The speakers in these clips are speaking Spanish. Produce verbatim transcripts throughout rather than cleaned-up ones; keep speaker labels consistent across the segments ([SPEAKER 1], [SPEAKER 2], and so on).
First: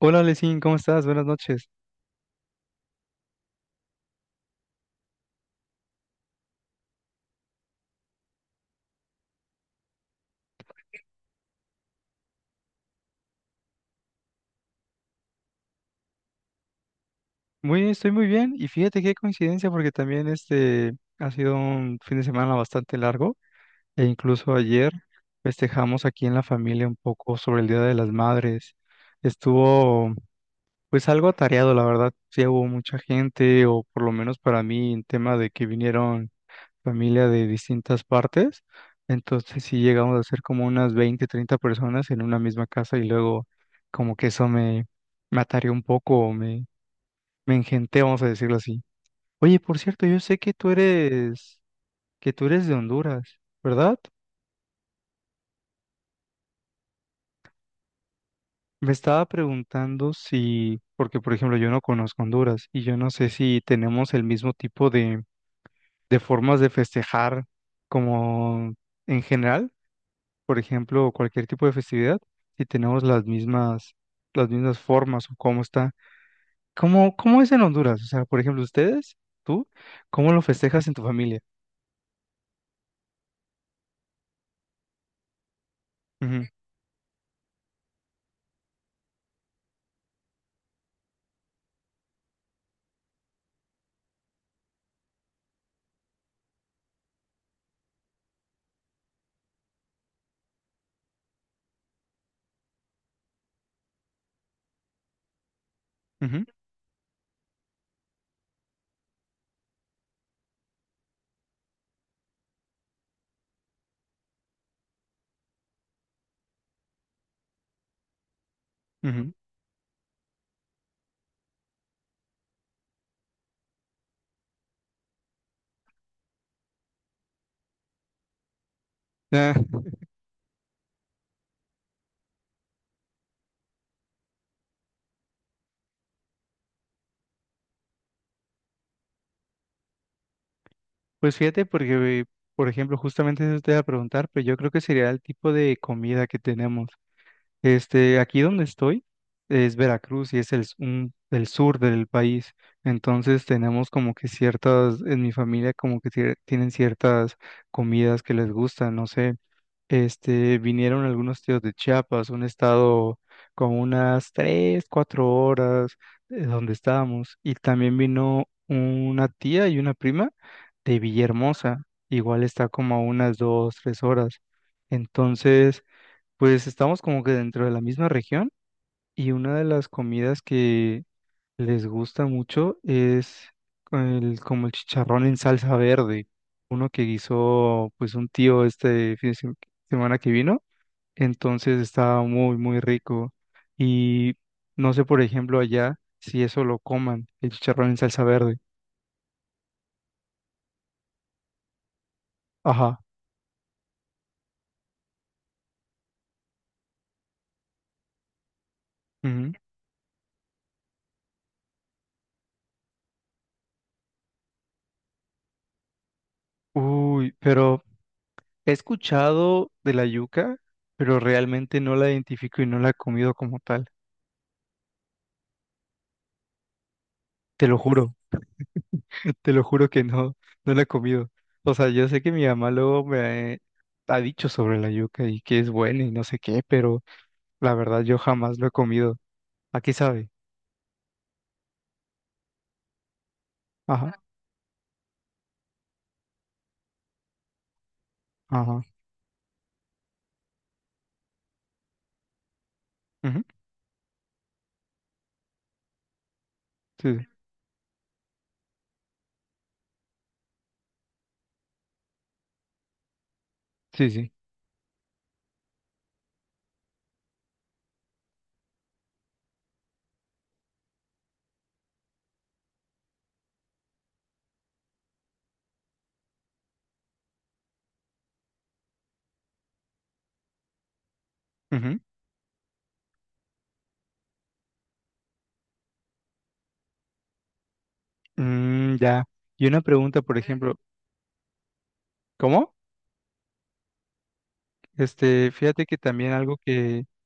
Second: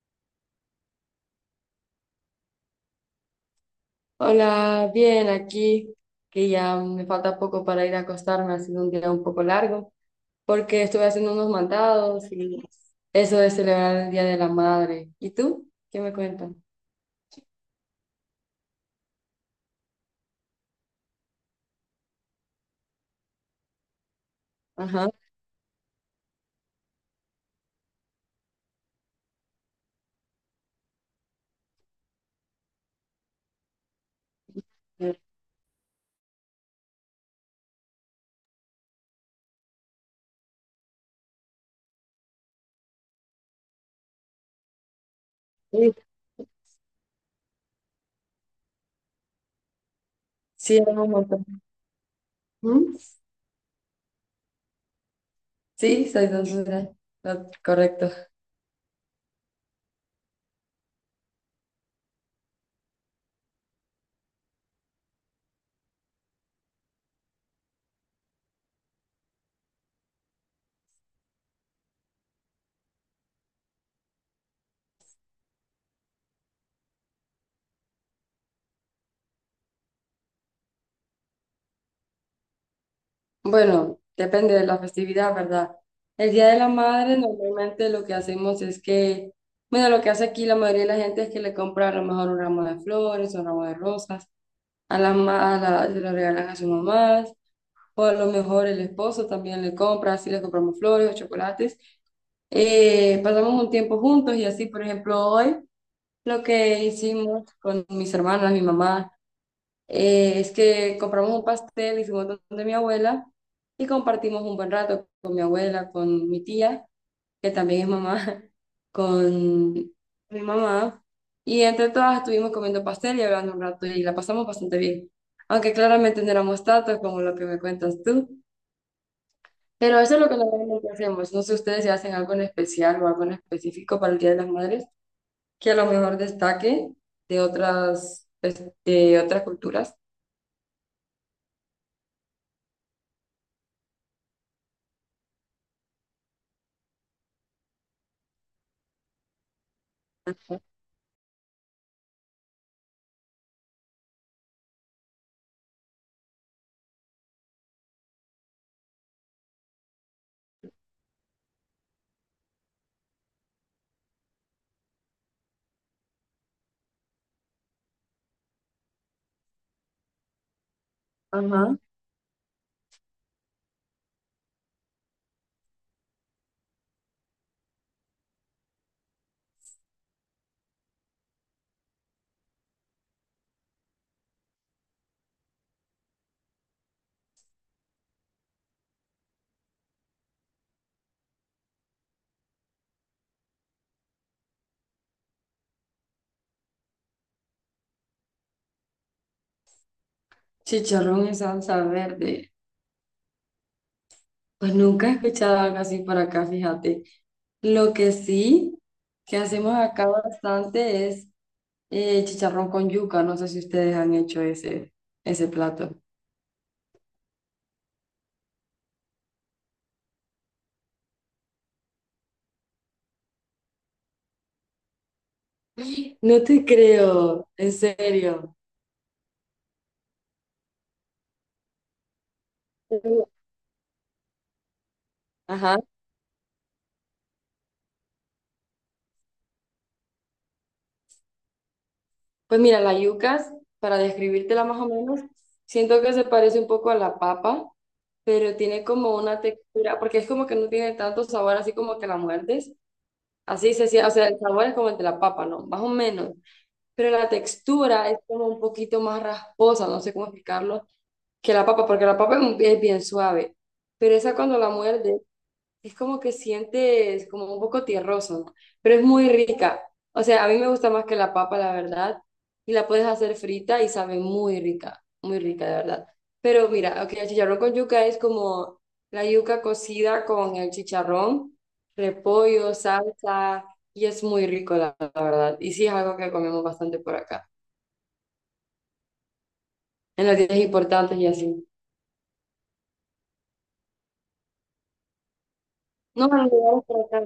[SPEAKER 1] Hola, Lesin, ¿cómo estás? Buenas noches.
[SPEAKER 2] Hola, bien, aquí que ya me falta poco para ir a acostarme, ha sido un día un poco largo, porque estuve haciendo unos mandados y eso de celebrar el Día de la Madre. ¿Y tú? ¿Qué me cuentas?
[SPEAKER 1] Muy, estoy muy bien y fíjate qué coincidencia porque también este ha sido un fin de semana bastante largo e incluso ayer
[SPEAKER 2] Ajá.
[SPEAKER 1] festejamos aquí en la familia un poco sobre el Día de las Madres. Estuvo pues algo atareado, la verdad. Sí hubo mucha gente o por lo menos para mí en tema de que vinieron familia de distintas partes. Entonces sí llegamos a ser como unas veinte, treinta personas en una misma casa y luego como que eso me, me atareó un
[SPEAKER 2] Sí,
[SPEAKER 1] poco, o me, me engenté, vamos a decirlo así. Oye, por cierto, yo sé que tú
[SPEAKER 2] sí, hago un montón.
[SPEAKER 1] eres, que tú eres de
[SPEAKER 2] ¿Mm?
[SPEAKER 1] Honduras, ¿verdad?
[SPEAKER 2] Sí, soy de Honduras. No, correcto.
[SPEAKER 1] Me estaba preguntando si, porque por ejemplo yo no conozco Honduras y yo no sé si tenemos el mismo tipo de, de formas de festejar como en general. Por ejemplo, cualquier tipo de festividad, si tenemos las mismas, las mismas formas o cómo está. ¿Cómo, cómo es en Honduras? O sea, por ejemplo, ustedes, tú, ¿cómo lo festejas en tu familia?
[SPEAKER 2] Bueno, depende de la festividad, ¿verdad? El
[SPEAKER 1] Ujú,
[SPEAKER 2] Día de la Madre normalmente lo que hacemos es que, bueno, lo que hace aquí la mayoría de la gente es que le compra a lo mejor un ramo de flores, un ramo de rosas a la, ma- a la- se lo regalan a sus mamás o a lo mejor el esposo también le compra, así le compramos flores o chocolates. Eh, pasamos un tiempo juntos y así, por ejemplo, hoy lo
[SPEAKER 1] ujú,
[SPEAKER 2] que hicimos con mis hermanas, mi mamá, eh, es que compramos un pastel, hicimos donde mi abuela y compartimos un buen rato con mi abuela, con mi tía que también es mamá,
[SPEAKER 1] ujú.
[SPEAKER 2] con mi mamá. Y entre todas estuvimos comiendo pastel y hablando un rato y la pasamos bastante bien. Aunque claramente no éramos tantos como lo que me cuentas tú.
[SPEAKER 1] Ah,
[SPEAKER 2] Pero eso es lo que normalmente hacemos. No sé ustedes si hacen algo en especial o algo en específico para el Día de las Madres que a lo mejor destaque de otras, pues, de otras culturas.
[SPEAKER 1] pues fíjate, porque, por ejemplo, justamente eso te iba a preguntar, pero yo creo que sería el tipo de comida que tenemos. Este, aquí donde estoy es Veracruz y es el, s- un- el sur del país. Entonces tenemos como que ciertas, en mi familia como que tie- tienen ciertas comidas que les gustan, no sé. Este, vinieron algunos tíos de Chiapas, un estado como unas tres, cuatro horas de donde estábamos. Y también vino una tía y una prima de
[SPEAKER 2] Ajá.
[SPEAKER 1] Villahermosa. Igual está como a unas dos, tres horas. Entonces, pues estamos como que dentro de la misma región y una de las comidas que les gusta mucho es el, como el chicharrón en salsa verde, uno que guisó pues un tío este fin de sem- semana que vino, entonces estaba muy muy rico y no sé por ejemplo allá si eso lo coman, el chicharrón en salsa verde.
[SPEAKER 2] Chicharrón en salsa verde.
[SPEAKER 1] Ajá.
[SPEAKER 2] Pues nunca he escuchado algo así por acá, fíjate. Lo que sí que
[SPEAKER 1] Ujú.
[SPEAKER 2] hacemos acá bastante es eh, chicharrón con yuca. No sé si ustedes han hecho ese, ese plato.
[SPEAKER 1] Uy, pero he escuchado de la yuca, pero realmente no la identifico y no la he comido como tal.
[SPEAKER 2] No te creo,
[SPEAKER 1] Te
[SPEAKER 2] en
[SPEAKER 1] lo juro,
[SPEAKER 2] serio.
[SPEAKER 1] te lo juro que no, no la he comido. O sea, yo sé que mi mamá luego me ha dicho sobre la yuca y que es
[SPEAKER 2] Ajá.
[SPEAKER 1] buena y no sé qué, pero la verdad yo jamás lo he comido. Aquí sabe.
[SPEAKER 2] Pues mira, la yucas, para
[SPEAKER 1] Ajá,
[SPEAKER 2] describírtela más o menos, siento que se parece un poco a la papa, pero
[SPEAKER 1] ajá.
[SPEAKER 2] tiene como una textura, porque es como que no tiene tanto sabor, así como que la muerdes.
[SPEAKER 1] Ujú,
[SPEAKER 2] Así se siente, o sea, el sabor es como el de la papa, ¿no? Más o menos. Pero
[SPEAKER 1] sí,
[SPEAKER 2] la textura es como un poquito más rasposa, no sé cómo explicarlo que la papa, porque la papa es, un- es bien suave,
[SPEAKER 1] sí,
[SPEAKER 2] pero
[SPEAKER 1] sí.
[SPEAKER 2] esa cuando la muerde es como que sientes como un poco tierroso, ¿no? Pero es muy rica. O sea, a mí me gusta más que la papa, la verdad, y la puedes hacer frita y sabe muy rica, muy rica, de verdad. Pero mira, ok, el chicharrón con yuca es como la yuca cocida con el chicharrón,
[SPEAKER 1] Ujú.
[SPEAKER 2] repollo, salsa, y es muy rico, la, la verdad. Y sí es algo que comemos bastante por acá,
[SPEAKER 1] Mm, ya. Y una pregunta,
[SPEAKER 2] en las
[SPEAKER 1] por
[SPEAKER 2] tiendas
[SPEAKER 1] ejemplo,
[SPEAKER 2] importantes y así.
[SPEAKER 1] ¿cómo? Este, fíjate que
[SPEAKER 2] No,
[SPEAKER 1] también
[SPEAKER 2] en
[SPEAKER 1] algo
[SPEAKER 2] lugares
[SPEAKER 1] que
[SPEAKER 2] por acá.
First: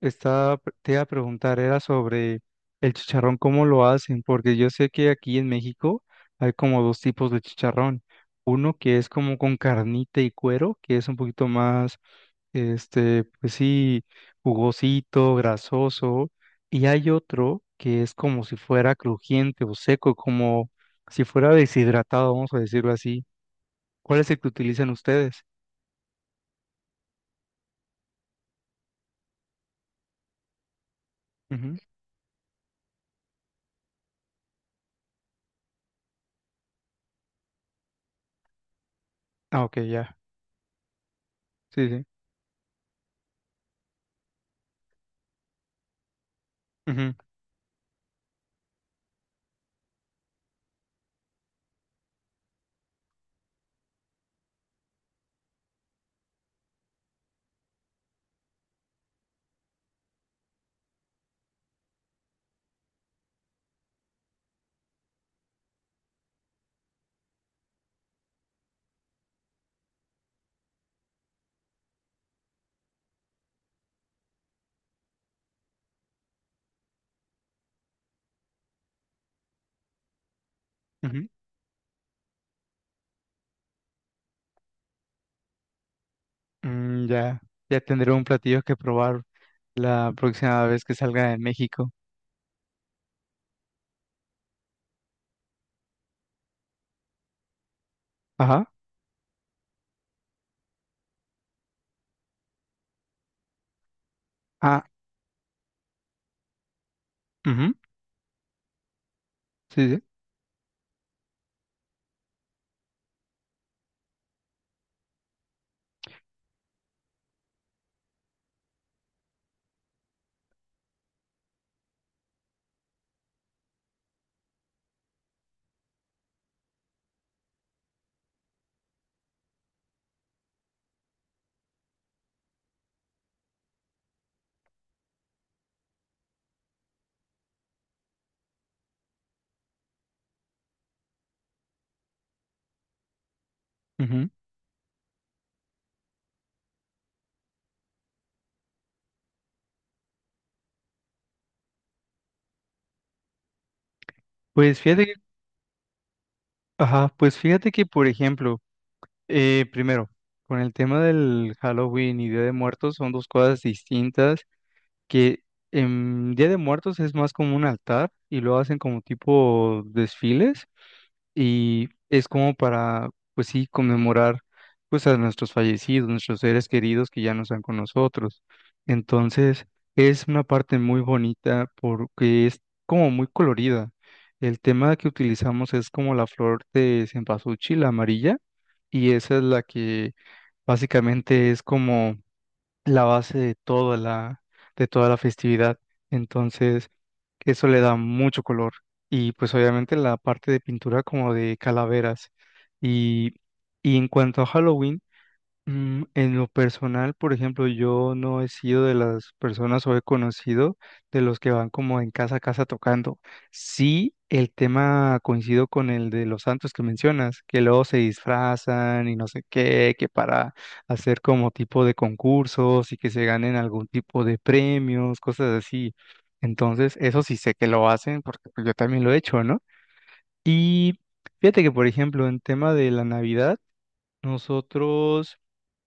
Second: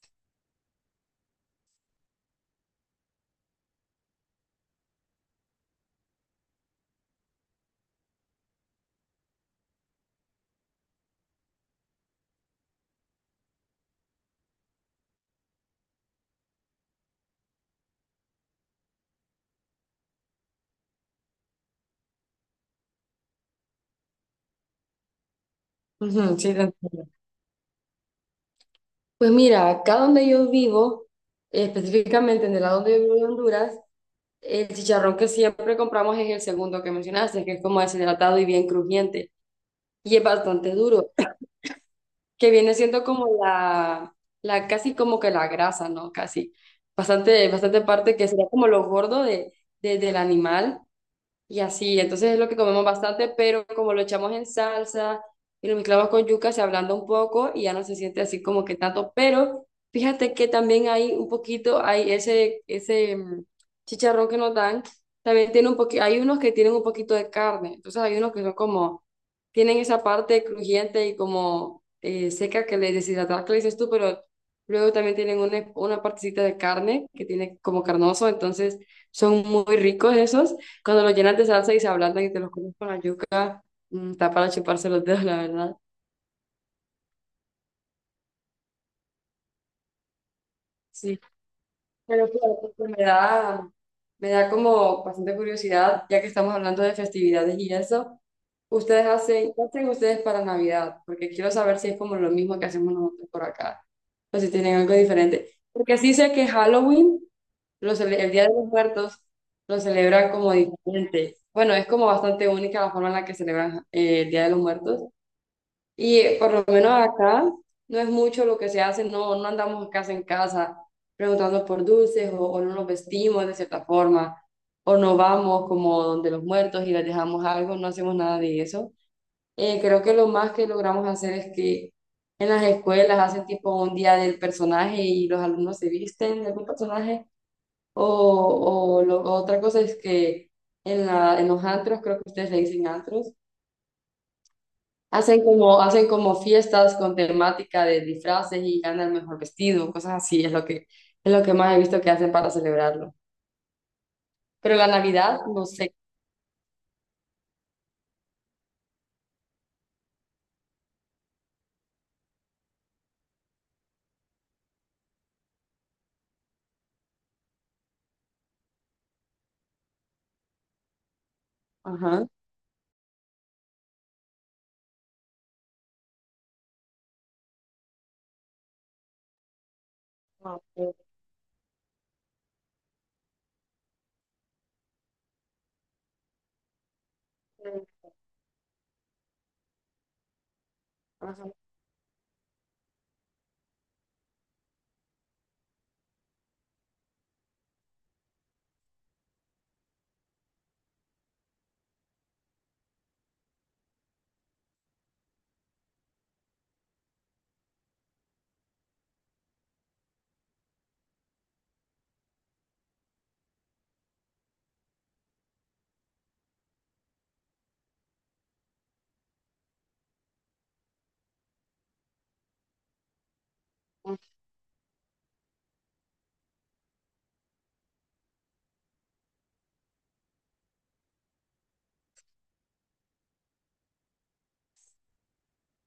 [SPEAKER 1] estaba, te iba a preguntar, era sobre el chicharrón, cómo lo hacen, porque yo sé que aquí en México hay como dos tipos de chicharrón. Uno que es como con carnita y cuero, que es un poquito más, este, pues sí, jugosito, grasoso. Y hay otro que es como si fuera crujiente o seco, como si fuera deshidratado, vamos a decirlo así. ¿Cuál es el que utilizan ustedes?
[SPEAKER 2] Ujú, sí, te entiendo. Pues mira, acá donde yo vivo, eh,
[SPEAKER 1] Ujú.
[SPEAKER 2] específicamente en el lado donde yo vivo de Honduras, el chicharrón que siempre compramos es el segundo que mencionaste, que es como deshidratado y bien crujiente,
[SPEAKER 1] Ah, ok, ya.
[SPEAKER 2] y es bastante duro,
[SPEAKER 1] Sí, sí.
[SPEAKER 2] que viene siendo como la, la casi como que la grasa, ¿no? Casi,
[SPEAKER 1] Ujú,
[SPEAKER 2] bastante, bastante parte que sería como lo gordo de, de- del animal. Y así, entonces es lo que comemos bastante, pero como lo echamos en salsa y lo mezclamos con yuca, se ablanda un poco y ya no se siente así como que tanto. Pero fíjate que también hay un poquito, hay ese, ese mm, chicharrón que nos dan, también tiene un poquito, hay unos que tienen un poquito de carne, entonces hay unos que son como, tienen esa parte crujiente y como eh, seca que le deshidratada que le dices tú, pero luego también tienen una, una partecita de carne que tiene como carnoso, entonces son muy ricos esos. Cuando los
[SPEAKER 1] ujú.
[SPEAKER 2] llenas de salsa y se ablandan y te los comes con la yuca, mm, está para chuparse los dedos, la verdad.
[SPEAKER 1] Mm, ya, ya tendré un platillo que probar la próxima vez que
[SPEAKER 2] Sí.
[SPEAKER 1] salga de México.
[SPEAKER 2] Pero claro, pues, pues, me da, me da como bastante curiosidad, ya que estamos hablando de festividades y eso.
[SPEAKER 1] Ajá.
[SPEAKER 2] ¿Ustedes hacen, qué hacen ustedes para Navidad? Porque quiero saber si es como lo mismo que hacemos nosotros por acá, o si tienen
[SPEAKER 1] Ah,
[SPEAKER 2] algo diferente. Porque sí sé que Halloween,
[SPEAKER 1] ujú,
[SPEAKER 2] lo cele- el Día de los Muertos, lo
[SPEAKER 1] sí, sí.
[SPEAKER 2] celebran como diferente. Bueno, es como bastante única la forma en la que celebran eh, el Día de los Muertos. Y eh, por lo menos acá no es mucho lo que se hace, no, no andamos casa en casa preguntando por dulces o, o no nos vestimos de cierta forma, o no vamos como donde los muertos y les dejamos algo, no hacemos nada de eso. Eh, creo que lo más que logramos hacer es que en las escuelas hacen tipo un día del personaje y los alumnos se visten de algún personaje, o, o lo- otra cosa es que en, la, en los antros, creo que ustedes le dicen antros.
[SPEAKER 1] Ujú.
[SPEAKER 2] Hacen como, hacen como fiestas con temática de disfraces y gana el mejor vestido, cosas así, es lo que, es lo que más he visto que hacen para celebrarlo. Pero
[SPEAKER 1] Pues
[SPEAKER 2] la
[SPEAKER 1] fíjate que,
[SPEAKER 2] Navidad, no sé.
[SPEAKER 1] ajá, pues fíjate que, por ejemplo, eh, primero, con el tema del Halloween y Día de Muertos son dos cosas distintas que en Día de Muertos es más como un altar y lo hacen como tipo desfiles y
[SPEAKER 2] Ajá.
[SPEAKER 1] es como para, pues sí, conmemorar pues a nuestros fallecidos, nuestros seres queridos que ya no están con nosotros. Entonces, es una
[SPEAKER 2] Ah,
[SPEAKER 1] parte muy
[SPEAKER 2] ok.
[SPEAKER 1] bonita porque es como muy colorida. El tema que utilizamos es como la flor de cempasúchil, la amarilla, y esa es la que
[SPEAKER 2] Ajá.
[SPEAKER 1] básicamente es como la base de toda la, de toda la festividad. Entonces, eso le da mucho color. Y pues obviamente la parte de pintura como de calaveras. Y, y en cuanto a Halloween, mm, en lo personal, por ejemplo, yo no he sido de las personas o he conocido de los que van como en casa a casa tocando. Sí, el tema coincido con el de los santos que mencionas, que luego se disfrazan y no sé qué, que para hacer como tipo de concursos y que se ganen algún tipo de premios, cosas así. Entonces, eso sí sé que lo hacen porque pues, yo también lo he hecho, ¿no? Y fíjate que, por ejemplo, en tema de la Navidad, nosotros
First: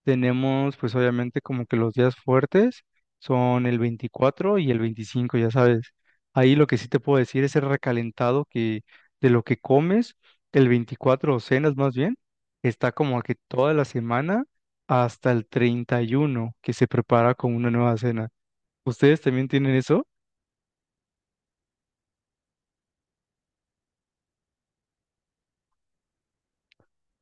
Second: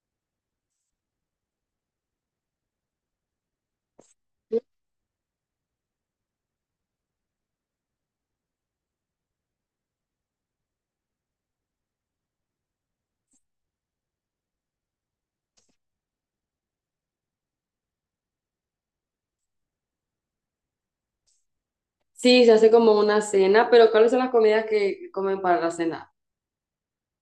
[SPEAKER 1] tenemos, pues obviamente como que los días fuertes son el veinticuatro y el veinticinco ya sabes. Ahí lo que sí te puedo decir es el recalentado que de lo que comes, el veinticuatro o cenas más bien, está como que toda la semana hasta el treinta y uno que se prepara con una nueva cena. ¿Ustedes también tienen eso?
[SPEAKER 2] Sí, se hace como una cena, pero ¿cuáles son las comidas que comen para la cena?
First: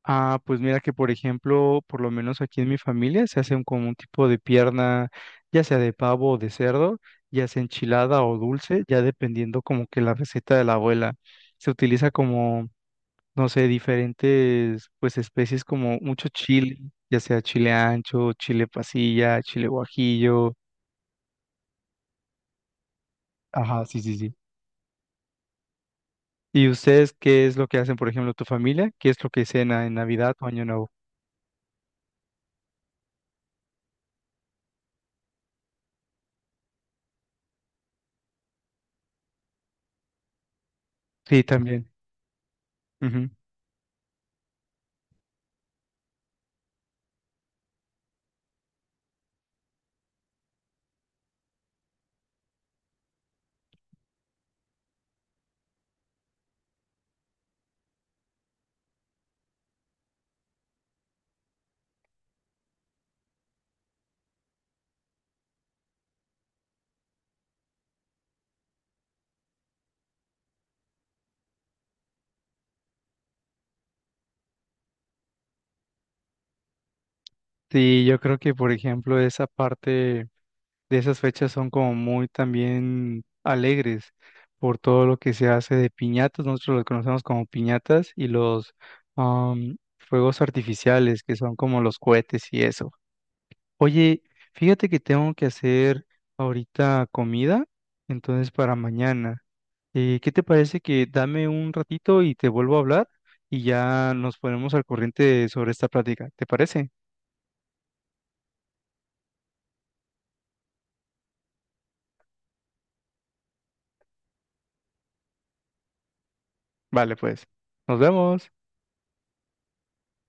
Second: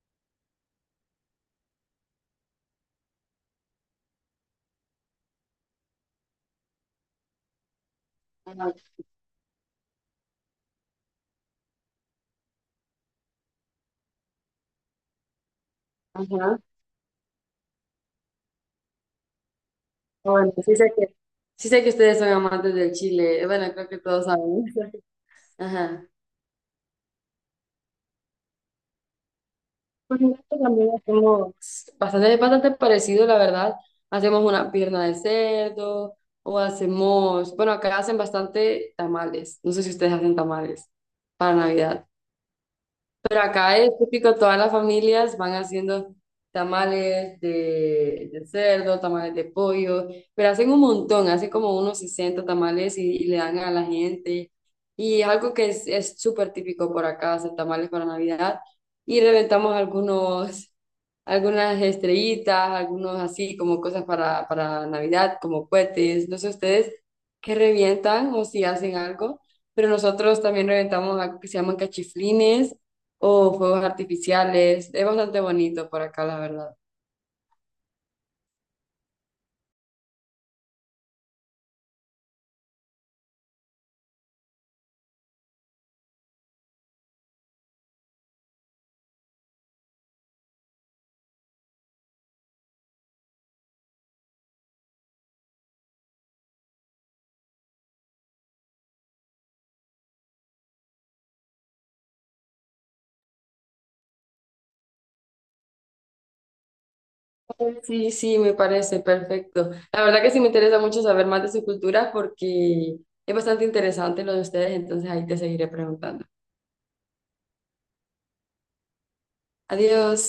[SPEAKER 1] Ah, pues mira que por ejemplo, por lo menos aquí en mi familia se hace un- como un tipo de pierna, ya sea de pavo o de cerdo, ya sea enchilada o
[SPEAKER 2] Ajá.
[SPEAKER 1] dulce, ya dependiendo como que la receta de la abuela. Se utiliza como, no sé, diferentes pues especies como mucho
[SPEAKER 2] Ajá. Ah,
[SPEAKER 1] chile, ya sea chile ancho, chile pasilla, chile guajillo.
[SPEAKER 2] bueno, sí sé que, sí sé que ustedes son amantes del chile. Bueno,
[SPEAKER 1] Ajá,
[SPEAKER 2] creo que
[SPEAKER 1] sí, sí,
[SPEAKER 2] todos
[SPEAKER 1] sí.
[SPEAKER 2] saben. Ajá.
[SPEAKER 1] ¿Y ustedes qué es lo que hacen, por ejemplo, tu familia? ¿Qué es lo que cena en
[SPEAKER 2] Con el
[SPEAKER 1] Navidad o
[SPEAKER 2] gato
[SPEAKER 1] Año
[SPEAKER 2] también
[SPEAKER 1] Nuevo?
[SPEAKER 2] hacemos bastante, es bastante parecido, la verdad. Hacemos una pierna de cerdo o hacemos, bueno, acá hacen bastante tamales. No sé si ustedes hacen tamales
[SPEAKER 1] Sí,
[SPEAKER 2] para
[SPEAKER 1] también.
[SPEAKER 2] Navidad, pero acá es típico, todas las familias van haciendo tamales de, de cerdo, tamales de pollo, pero hacen un montón, hacen como unos sesenta tamales y, y le dan a la gente. Y es algo que es es súper típico por acá, hacer tamales para Navidad y reventamos algunos algunas estrellitas, algunos así como cosas para, para Navidad, como cohetes, no sé ustedes qué revientan o si hacen algo, pero nosotros también reventamos algo que se llaman cachiflines o fuegos artificiales, es bastante bonito por acá, la verdad.
[SPEAKER 1] Sí, yo creo que, por ejemplo, esa parte de esas fechas son como muy también alegres por todo lo que se hace de piñatas. Nosotros los conocemos como piñatas y los am, fuegos artificiales, que son como los cohetes y eso. Oye, fíjate que tengo que hacer ahorita comida, entonces para mañana. Eh, ¿qué te parece que dame un ratito y te vuelvo a hablar y ya nos ponemos al corriente sobre esta plática? ¿Te parece?
[SPEAKER 2] Sí, sí, me parece perfecto. La verdad que sí me interesa mucho saber más de su cultura porque es bastante interesante lo de ustedes, entonces ahí te seguiré preguntando.
[SPEAKER 1] Vale, pues. Nos vemos.
[SPEAKER 2] Adiós.